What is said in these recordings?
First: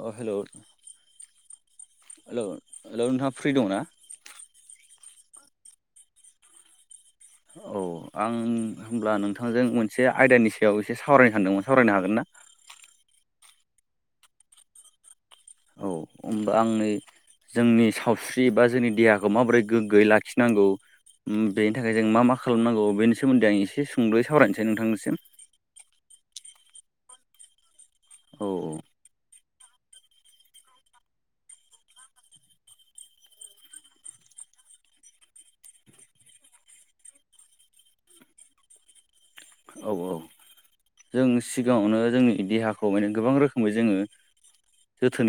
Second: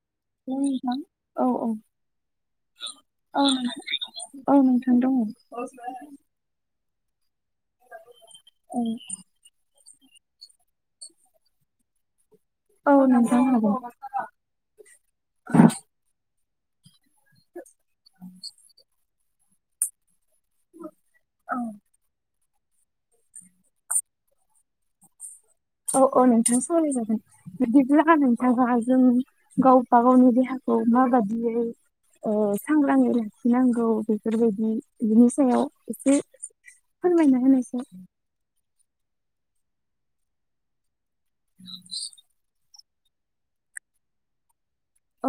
अ hello hello नोंथां औ औ हेलौ हेलौ नोंथाङा फ्रि दंना औ औ नोंथां दङ औ आं औ होमब्ला नोंथांजों मोनसे आयदानि सायाव एसे सावरायनो सानदोंमोन सावरायनो हागोन ना? औ नाजानो हागोन औ होमबा आंनि जोंनि सावस्रि बा जोंनि देहाखौ माबोरै गोग्गोयै लाखि नांगौ बेनि थाखाय जों मा मा खालामनांगौ बेनि सोमोन्दै आं एसे सुंदयै सावरायनोसै नोंथांनिसिम औ औ नोंथाङा सावरायजागोन बिदिब्ला औ नोंथाङा जों गावबा गावनि देहा खौ माबादि आ सांग्राङै लाखिनांगौ बेफोरबायदि बिनि सायाव एसे फोरबायना होनायसै औ औ जों सिगाङावनो जोंनि देहाखौ माने गोबां रोखोमै जोङो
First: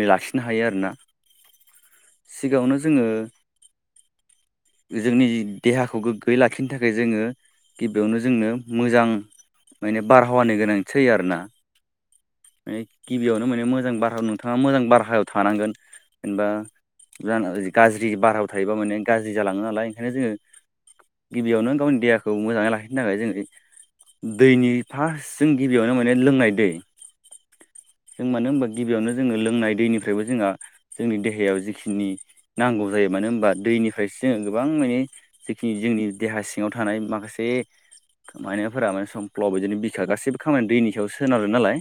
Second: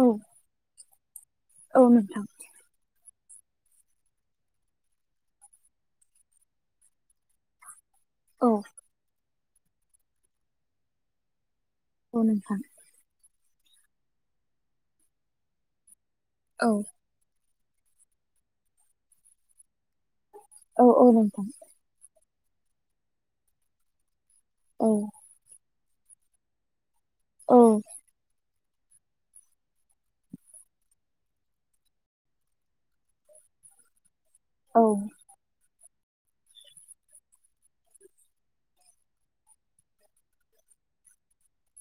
औ लाखिनो हायो आरोना औ नोंथां सिगाङावनो जोङो जोंनि देहाखौ गोग्गोयै लाखिनो थाखाय जोङो गिबियावनो जोंनो औ मोजां माने बारहावानि गोनांथि जायो आरो ना औ नोंथां बेयावनो माने मोजां बारहायाव नोंथाङा मोजां बारहायाव थानांगोन जेनेबा औ [unintelligible] गाज्रि बारहायाव थायोबा माने गाज्रि जालाङो नालाय ओंखायनो जोङो औ औ नोंथां गिबियावनो गावनि देहा खौ मोजाङै लाखिनो थाखाय जोंङो दैनि औ फार्स्ट जों गिबियावनो माने लोंनाय दै औ जों मानो होनबा गिबियावनो जोङो लोंनाय दैनिफ्रायबो जोंहा जोंनि देहायाव जिखिनि नांगौ जायो मानो होनबा दैनिफ्रायसो जोङो गोबां औ माने जेखिनि जोंनि देहा सिङाव थानाय माखासे मायनाफोरा [unintelligible] माने समफ्ल' बिदिनो बिखा गासैबो खामानि दैनि सायाव सोनारो नालाय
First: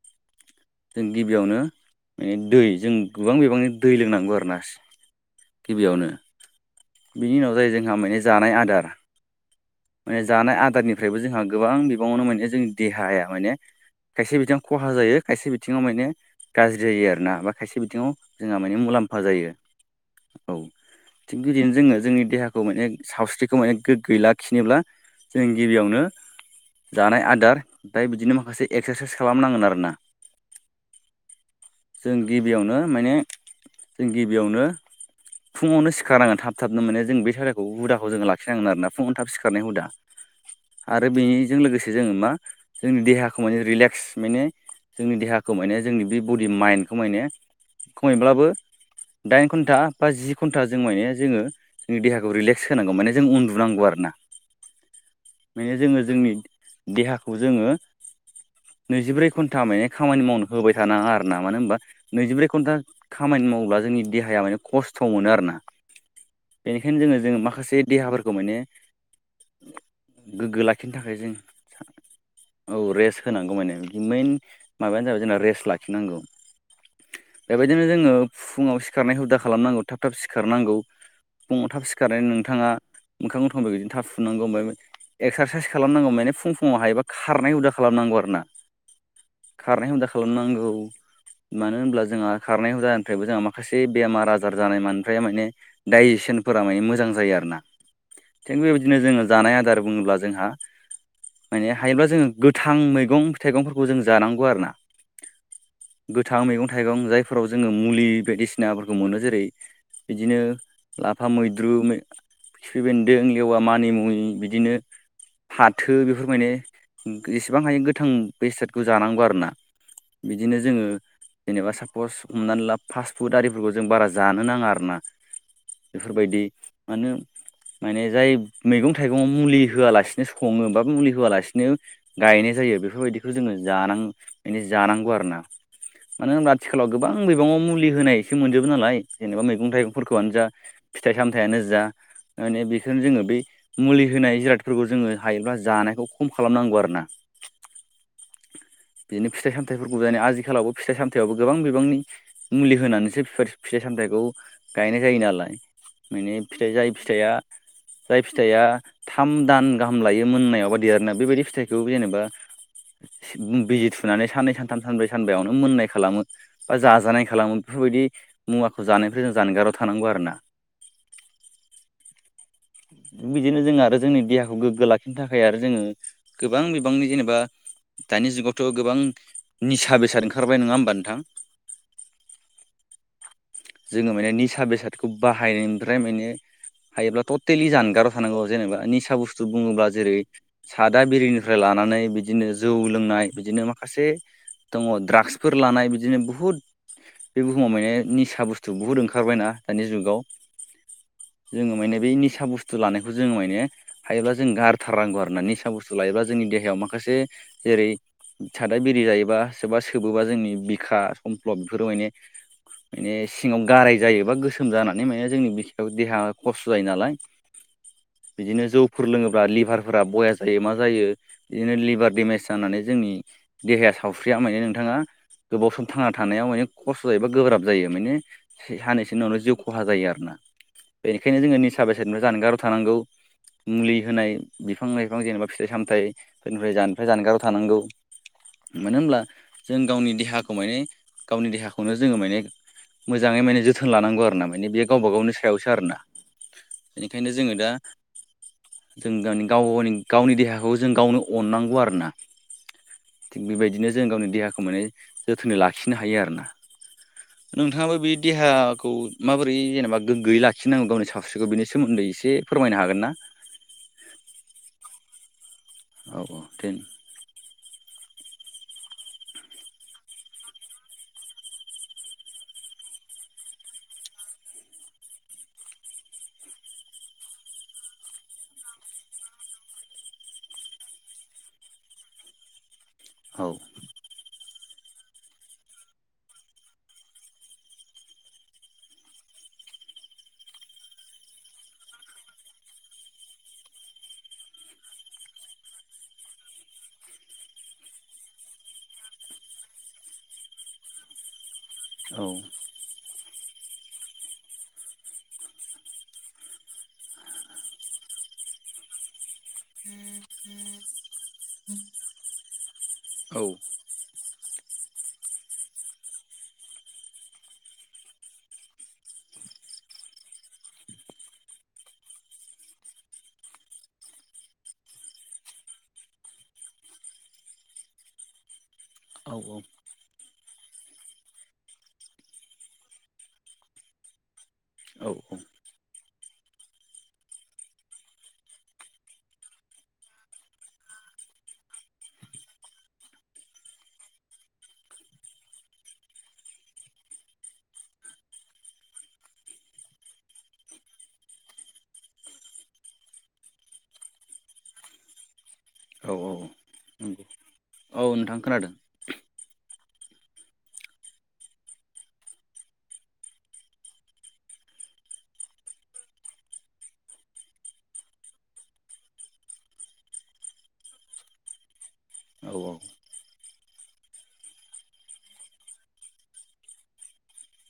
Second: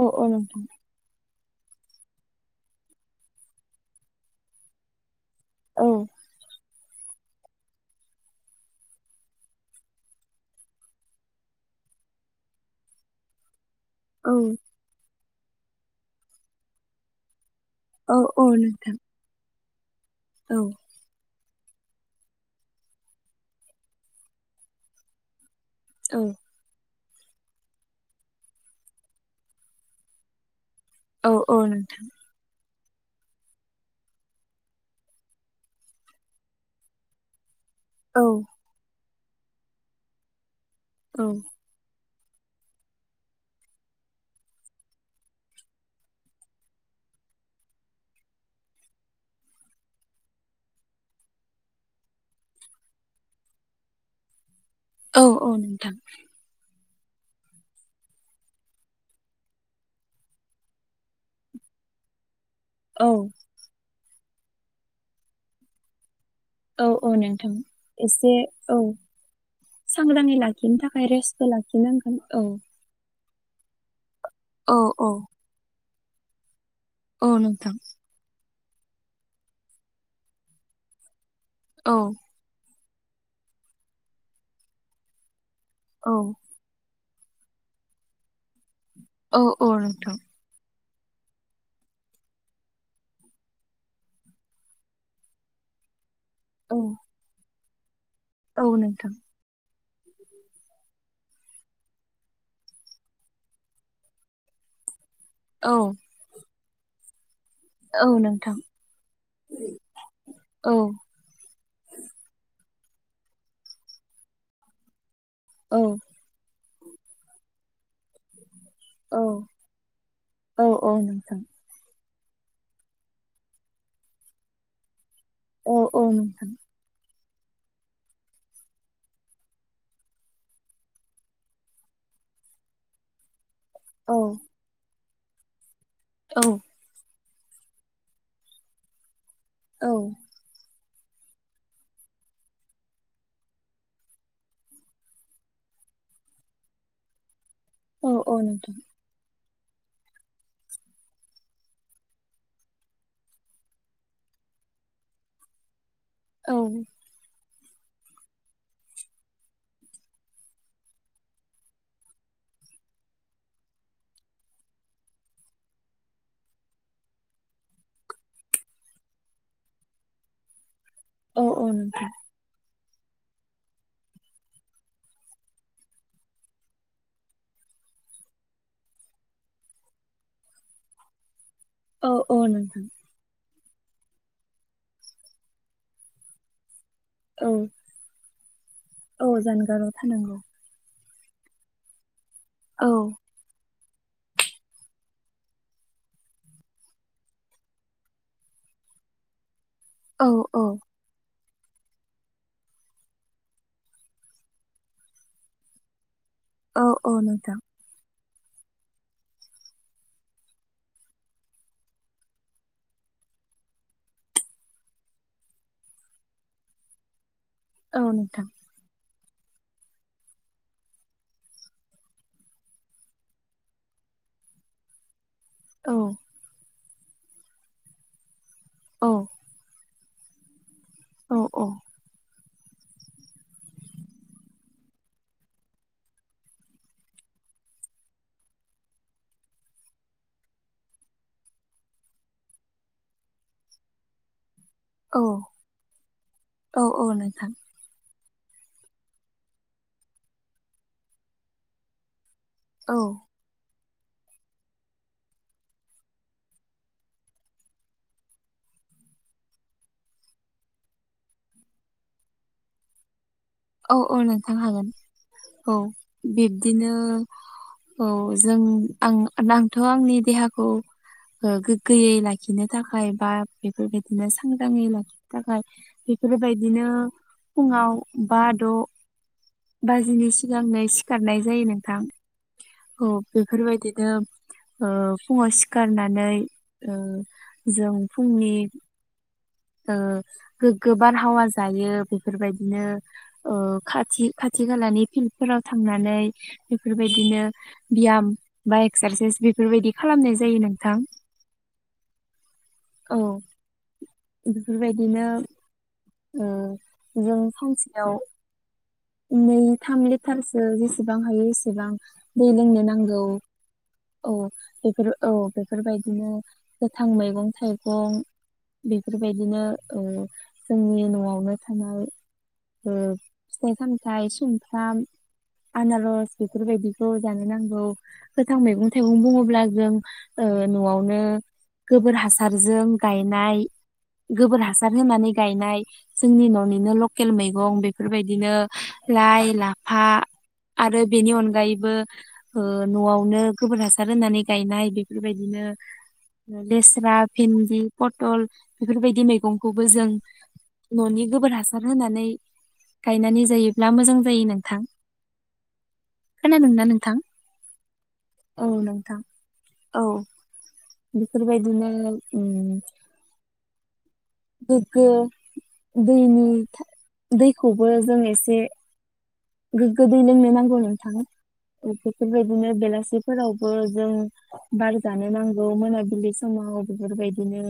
औ औ नोंथां जों गिबियावनो माने दै जों गोबां बिबांनि दै लोंनांगौ आरो ना औ गिबियावनो बिनि उनाव जायो जोंहा माने जानाय आदार माने जानाय आदारनिफ्रायबो जोंहा गोबां बिबाङावनो माने जोंनि देहाया माने औ खायसे बिथिङाव खहा जायो खायसे बिथिङाव माने गाज्रि जायो आरोना बा खायसे बिथिङाव औ औ जोंहा माने नोंथां मुलामफा जायो औ बिदिनो जोङो जोंनि देहाखौ माने सावस्रिखौ माने गोगोयै लाखिनोब्ला जों गिबियावनो औ जानाय आदार ओमफ्राय बिदिनो माखासे एक्सार साइस खालाम नांगोन आरोना औ औ नोंथां जों गिबियावनो माने जों गिबियावनो फुङावनो सिखारनांगोन थाब थाबनो माने जों बे हुदाखौ जोङो औ लाखिनांगोन आरोना फुङाव थाब सिखारनायनि हुदा आरो औ बेजों लोगोसे जों मा जोंनि देहाखौ माने रिलेक्स माने जोंनि देहाखौ माने जोंनि बे बडि माइन्न्दखौ माने खमैब्लाबो दाइन घन्टा बा जि घन्टा जों माने जोङो जोंनि देहाखौ रिलेक्स होनांगौ माने जों उन्दुनांगौ आरोना औ औ माने नोंथां जोङो जोंनि देहाखौ जोङो नैजिब्रै घन्टा माने खामानि मावनो होबाय थानाङा आरोना मानो होनबा नैजिब्रै घन्टा औ खामानि मावोब्ला जोंनि देहाया माने खस्थ' मोनो आरोना औ बेनिखायनो औ जोङो जोङो नोंथां माखासे एसे देहाफोरखौ माने औ सांग्राङै लाखिनो थाखाय रेस्टबो लाखिनांगोन औ होनांगौ माने बि मेइन औ माबायानो औ जाबाय जोंना रेस्ट लाखिनांगौ औ नोंथां बेबायदिनो जोङो फुङाव सिखारनाय हुदा खालामनांगौ थाब थाब सिखार नांगौ फुङाव थाब औ सिखारनानै नोंथाङा मोखां गथं बिदिनो थाब सुनांगौ बेनिफ्राय एक्सारसाइस खालामनांगौ औ माने फुं फुङाव हायोबा खारनाय हुदा खालामनांगौ आरो ना औ औ खारनाय हुदा नोंथां खालाम नांगौ मानो होनब्ला जोंहा खारनाय हुदानिफ्रायबो जोंहा माखासे बेमार आजार जानाय ओमफ्राय माने डाइजेसनफोरा औ माने मोजां जायो आरो ना थिग औ बेबायदिनो नोंथां जोङो जानाय आदार बुङोब्ला जोंहा माने हायोब्ला जोङो गोथां मैगं थाइगंफोरखौ जों जानांगौ आरो ना औ गोथां मैगं थाइगं जायफोराव जोङो औ मुलि नोंथां बायदिसिनाफोरखौ मोनो जेरै बिदिनो औ लाफा मैद द्रु खिफ्रि बेन्दों लेवा मानि मुनि बिदिनो औ फाथो बेफोर माने एसेबां हायो गोथां बेसाटखौ औ जानांगौ आरोना बिदिनो औ जोङो औ नोंथां जेनेबा फस हमनानै ला फास्ट फुड आरिफोरखौ जों बारा जानो नाङा आरो ना औ औ बेफोरबायदि नोंथां मानो माने जाय मैगं थाइगङाव मुलि होआलासिनो सङोबा मुलि होआलासिनो गायनाय जायो बेफोरबायदिखौ जोङो जानां औ जानांगौ आरोना मानो औ होनब्ला आथिखालाव गोबां मैगङाव मुलि होनायसो मोनजोबो नालाय जेनेबा मैगं औ थाइगंफोरखौआनो जा फिथाइ सामथाइयानो जा माने बेखौ जोङो बे मुलि होनाय जिरादफोरखौ जोङो हायोब्ला जानायखौ खम खालामनांगौ आरोना [inaudible] औ औ नोंथां फिथाइ सामथाइफोरखौ दायो आथिखालावबो फिथाइ सामथायावबो गोबां बिबांनि मुलि होनानैसो फिथाइ सामथाइखौ गायनाय जायो नालाय माने औ फिथाइ जाय फिथाइया जाय फिथाइया थाम दान गाहाम लायो मोननायावबा देरनो बेबायदि फिथाइखौ जेनेबा बिजि थुनानै साननै सानथाम सानब्रै सानबायावनो मोननाय खालामो बा जाजानाय खालामो बेफोरबायदि मुवाखौ जानायनिफ्राय जों जानगाराव थानांगौ आरोना औ औ नोंथां उम बिदिनो जों आरो जोंनि देहाखौ गोग्गो लाखिनो थाखाय आरो जोङो गोबां बिबांनि जेनेबा दानि जुगावथ' गोबां निसा बेसाद ओंखारबाय नङा होमबा नोंथां औ औ नों जोङो माने निसा बेसादखौ बाहायनायनिफ्राय माने हायोब्ला औ टटेलि जानगाराव थानांगौ आरो जेबा निसा औ बसतु बुडोबोला जानगाराव थानांगौ सादा बिरिनिफ्राय लानानै बि बिदिनो जौ औ लोंनाय बिदिनो मा माखासे दङ द्राग्सफोर लानाय बिदिनो बुहुत बे बुहुमाव माने निसा बुस्थु बुहुत ओंखारबाय ना औ औ जोङो माने बे निसा बुस्थु लानायखौ जोङो माने हायोब्ला जों गारथारनांगौ आरो ना निसा बुस्थु लायोबा जोंनि देहायाव औ औ माखासे नोंथां जेरै सादा बिरि जायोबा सोरबा सोबोबा जोंनि बिखा समफ्लब बेफोराव माने माने सिङाव गाराय जायोबा गोसोम जानानै माने जोंनि बियाव देहा खस्थ' जायो नालाय औ नोंथां सुुर लोङोब्ला लिभारफोरा बया जायो मा जायो बिदिनो लिभार देमेज जानानै जोंनि देहाया सावस्रिया माने नोंथाङा गोबाव सम औ थांना थानायाव माने खस्थ' जायोबा गोब्राब जायो माने औ सानैसो उनावनो जिउ खहा जायो आरो बेनिखायनो औ जोङो औ निसा बेसादनिफ्राय जानगाराव थानांगौ मुलि होनाय बिफां लाइफां जेनेबा फिथाइ सामथायाइफोरनिफ्राय जानगाराव जानगाराव थानांगौ मानो होनब्ला जों गावनि देहाखौ माने गावनि देहाखौनो जोङो माने मोजाङै माने जोथोन लांगौ आरो नामा माने बे गावबा गावनि औ सायावसो आरोना औ औ बेनिखायनो नोंथां जोङो दा जों गानि गावावनि गावनि देहाखौ जों गावनो अननांगौ आरोना औ थिग बेबायदिनो जों गावनि देहाखौ माने जोथोनै लाखिनो हायो आरोना नोंथाङाबो बे देहाखौ माबोरै जेनबा गोग्गोयै लाखिनांगौ गावनि सावस्रिखौ बेनि सोमोन्दै एसे फोरमायनो हागोन ना औ औ नोंथां हागोन औ औ दे बिब्दिनो औ जों आं आंथ' आंनि देहाखौ गोग्गोयै लाखिनो थाखाय बा बेफोरबायदिनो सांग्राङै लाखिनो थाखाय बेफोरबायदिनो फुङाव बा द' बाजिनि सिगांनो सिखारनाय जायो नोंथां औ बेफोरबायदिनो फुङाव सिखारनानै जों फुंनि गोगो बार हावा जायो बेफोरबायदिनो खा खाथि खालानि फिल्डफोराव थांनानै बेफोरबायदिनो बियाम बा एक्सारसाइस बेफोरबायदि खालामनाय जायो नोंथां औ औ बेफोरबायदिनो जों सानसेयाव नै थाम लिटारसो जेसेबां हायो एसेबां दै लोंनो नांगौ औ औ बेफोर औ बेफोरबायदिनो गोथां मैगं थाइगं बेफोरबायदिनो जोंनि न'आवनो थानाय फिथाइ सामथायाइ सुमफ्राम आनारस बेफोरबायदिखौ जानो नांगौ गोथां मैगं थाइगं औ बुङोब्ला जों न'आवनो गोबोर हासारजों गायनाय गोबोर हासार होनानै गायनाय जोंनि न'निनो लकेल मैगं बेफोरबायदि बिदिनो लाइ लाफा आरो बेनि अनगायैबो न'आवनो गोबोर हासार होनानै गायनाय बेफोरबायदिनो [unintelligible] लेस्रा भिन्दि पथल बेफोरबायदि मैगंखौबो जों न'नि गोबोर हासार होनानै गायनानै जायोब्ला मोजां जायो नोंथां औ खोनादोंं नना नोंथां नंगौ औ नोंथां औ खोनादों नोंथां औ बेफोरबायदिनो गोग्गो दैनि दैखौबो जों एसे गो गोदै लोंनो नांगौ नोंथांखौ औ बेफोरबायदिनो बेलासिफोरावबो जों बार जानो नांगौ मोनाबिलि समाव बेफोरबायदिनो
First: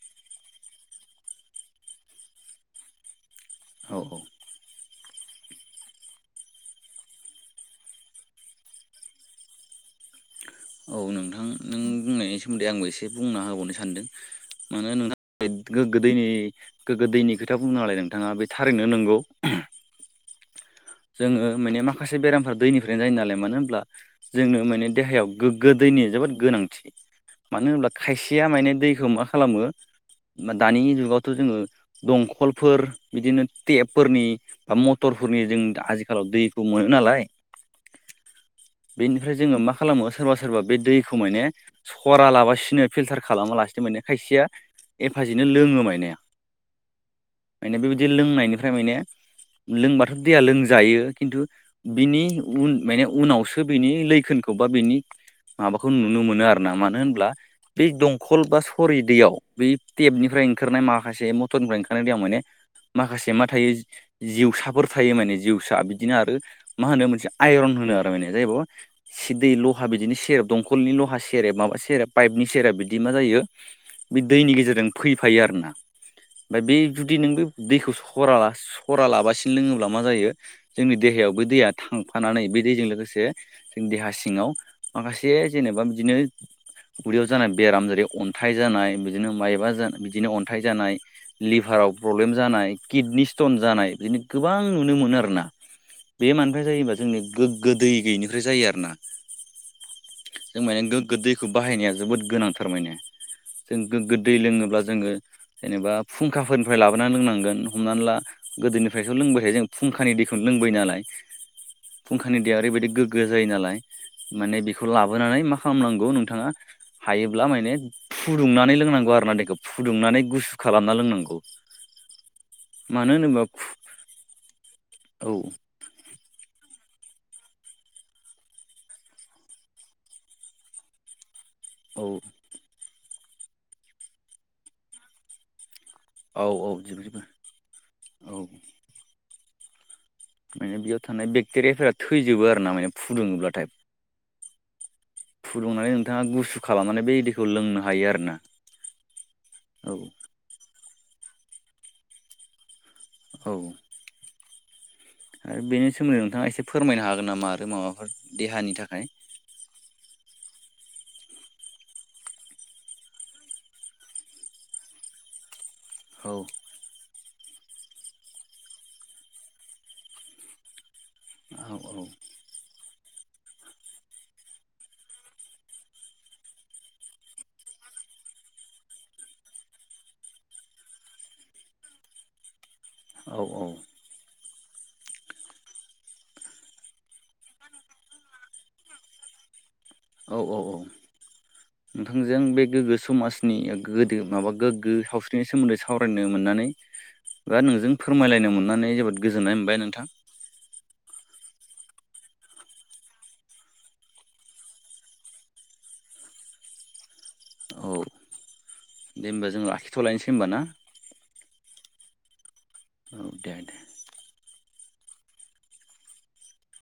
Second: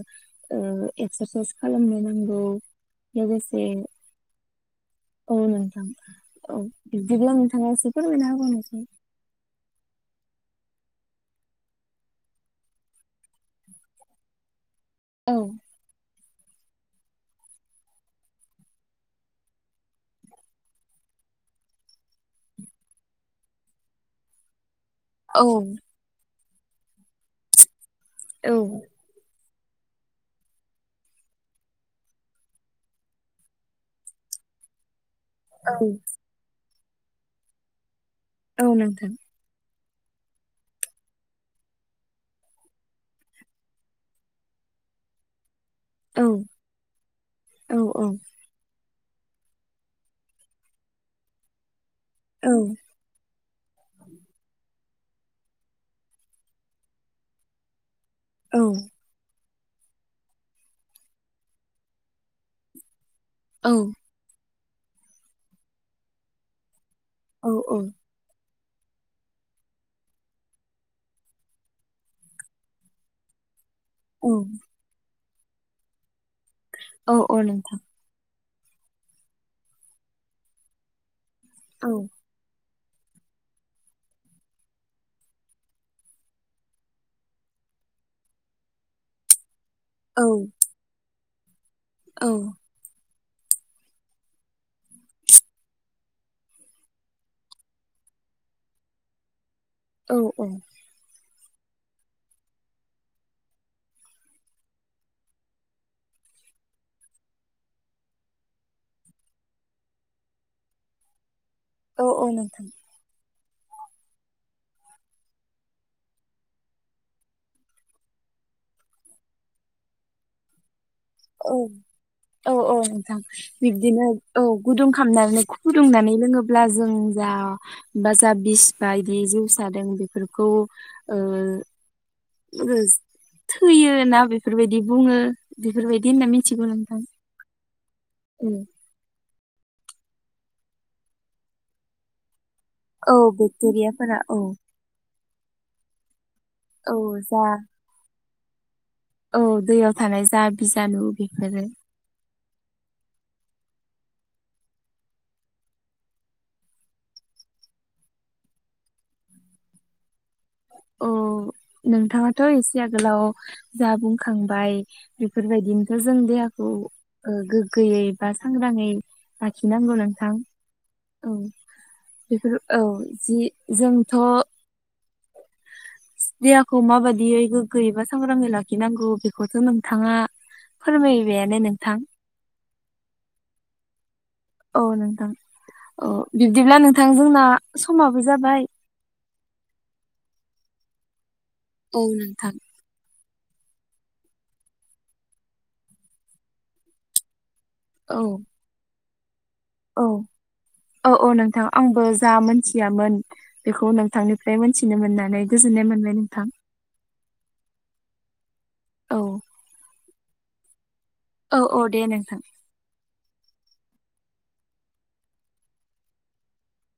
एक्सारसाइस खालामनो नांगौ लोगोसे औ औ नोंथां औ बिदिब्लानो थाङासै फोरमायनो हसै औ नोंथां नों बुंनायनि सोमोन्दै आंबो एसे बुंना होबावनो सानदों माना औ नोंथाङा गोदोनि गोगो दैनि खोथा बुंनो नालाय नोंथाङा बे थारैनो नंगौ जोङो माने माखासे बेरामफ दैनिफ्रायनो जायो नालाय मानो होनब्ला जोंनो माने देहायाव औ गोगो दैनि जोबोद गोनांथि मानो होनोब्ला खायसेया औ माने दैखौ खालामो दानि जुगावथ' जोङो दंखलफोर बिदिनो टेपफोरनि बा मटरफोरनि जों औ आजिखालाव दैखौ मोनो नालाय औ नोंथां बेनिफ्राय जोङो माखासे खालामो सोरबा सोरबा बे दैखौ माने सरा लाबासिनो फिल्टार खालामालासिनो माने खायसेया एफाजिनो लोङोम औ औ बेबादि औ लोंनायनिफ्राय माने लोंबाथ दैया लोंजायो जायो खिन्थु बिनि औ उन माने उनावसो बिनि लैखोनखौ बा बिनि माबाखौ नुनो मोनो आरोना मानो होनब्ला बे दं कल बा औ सरि दैयाव बै टेबनिफ्राय ओंखारनाय माखासे मटरनिफ्राय ओंखारनाय दै आं माने माखासे मा थायो औ जिउसाफोर थायो माने जिउसा बिदिनो आरो मा होनो मोनसे आइरन औ होनो आरो माने जाहैब सि दै लहा बिदिनो सेरेब दंखलनि लहा सेरेब माबा सेरेब पाइपनि सेरेब बिदि मा जायो बे औ दैनि गेजेरजों फैफायो आरोना ओमफफ्राय बे जुदि औ नों औ बे नोंथां दैखौ सरा सरालाबासिनो लोङोब्ला मा जायो जोंनि देहायाव बे दैया औ थांफानानै बे दैजों लोगोसे लोगोसे जोंनि देहा सिङाव माखासे जेनेबा बिदिनो उदैयाव जानाय बेराम जायो अन्थाइ जानाय बिदिनो माइबा ज औ बिदिनो अन्थाइ जानाय लिबाराव प्रब्लेम जानाय किडनि स्टन जानाय बिनो गोबां नुनो मोनो आरो ना बे मानि जायोबा जोंनि गोग्गो दै गैयैनिफ्राय जायो आरोना औ औ जों माने गोगो दैखौ बाहायनाया जोबोद गोनांथारमाने जों गोग्गो दै लोङोब्ला जोङो जेनेबा फुंखाफोरनिफ्राय लाबोनानै लोंनांगोन हमनानै ला गोदोनिफ्राय' लोंबाय थायो जों फुंखानि दैखौनो लोंबाय नालाय औ औ फुंखानि दैया नोंथां ओरैबायाददि गोग्गो जायो नालाय माने बेखौ लाबोनानै मा खालामनांगौ नोंथाङा हायोब्ला माने फुदुंनानै लोंनांगौ आरोना देखौ फुदुंनानै गुसु खालाम औ औ औ मानो नोंथां होनोबा बिब्दिनो औ गुदुं औ खालामनानै दुंनानै लोंङोब्ला जों जा ब बिस बायदि जउादों बेफोरखौ ओ औ थैयो ना बेफोरबायदि बुङो इदि होननानै औ मिथिगौ औ जेबो नोथां जेबो औ उम माने बेयाव थानाय बेक्टेरियाफोरा थैजोबो आरो ना माने औ फुदुङोब्लाथाय बेक्टेरियाफोरा औ फुदुंनानै नोंथाङा गुसु औ खालामनानै बे जा दैखौ लोंनो हायो आरो ना औ दैयाव थानाय जा बिजानु बिफोरो औ आरो बेनि सोमोन्दै नोंथाङा एसे फोरमायनो हागोन नामा आरो माबाफोर देहानि थाखाय [inaudible] औ [inaudible] नोंथाङाथ' एसे आगोलाव जा बुंखांबाय बेफोर बायदिनो जों औ देहाखौ ओ गोग्गोयै बा सांग्राङै लाखिनांगौ नोंथां औ बेफोर औ जि जोंथ' [inaudible] देहाखौ माबादियै गोग्गोय बा सांग्राङै लाखिनांगौ बेखौ जे नोंथाङा फोरमाय बायानो नोंथां औ औ औ नोंथां औ बिब्दिब्ला नोंथां जोंना समाबो जाबाय औ औ औ औ नोंथांजों नोंथां बे गोग्गो समाज नि गोदो माबा गोग्गो सावस्रिनि सोमोन्दै सावरायनो मोननानै बा नोंजों औ फोरमायलायनो मोननानै जोबोद गोजोननाय मोनबाय औ नोंथां औ औ नोंथां आंबो जा मोनथियामोन बेखौ नोंथांनिफ्राय मोनथिनो मोननानै गोजोन मोनबाय नोंथां औ औ दे होमबा जों लाखिथ'लायनोसै होमबा ना औ औ दे नोंथां औ दे दे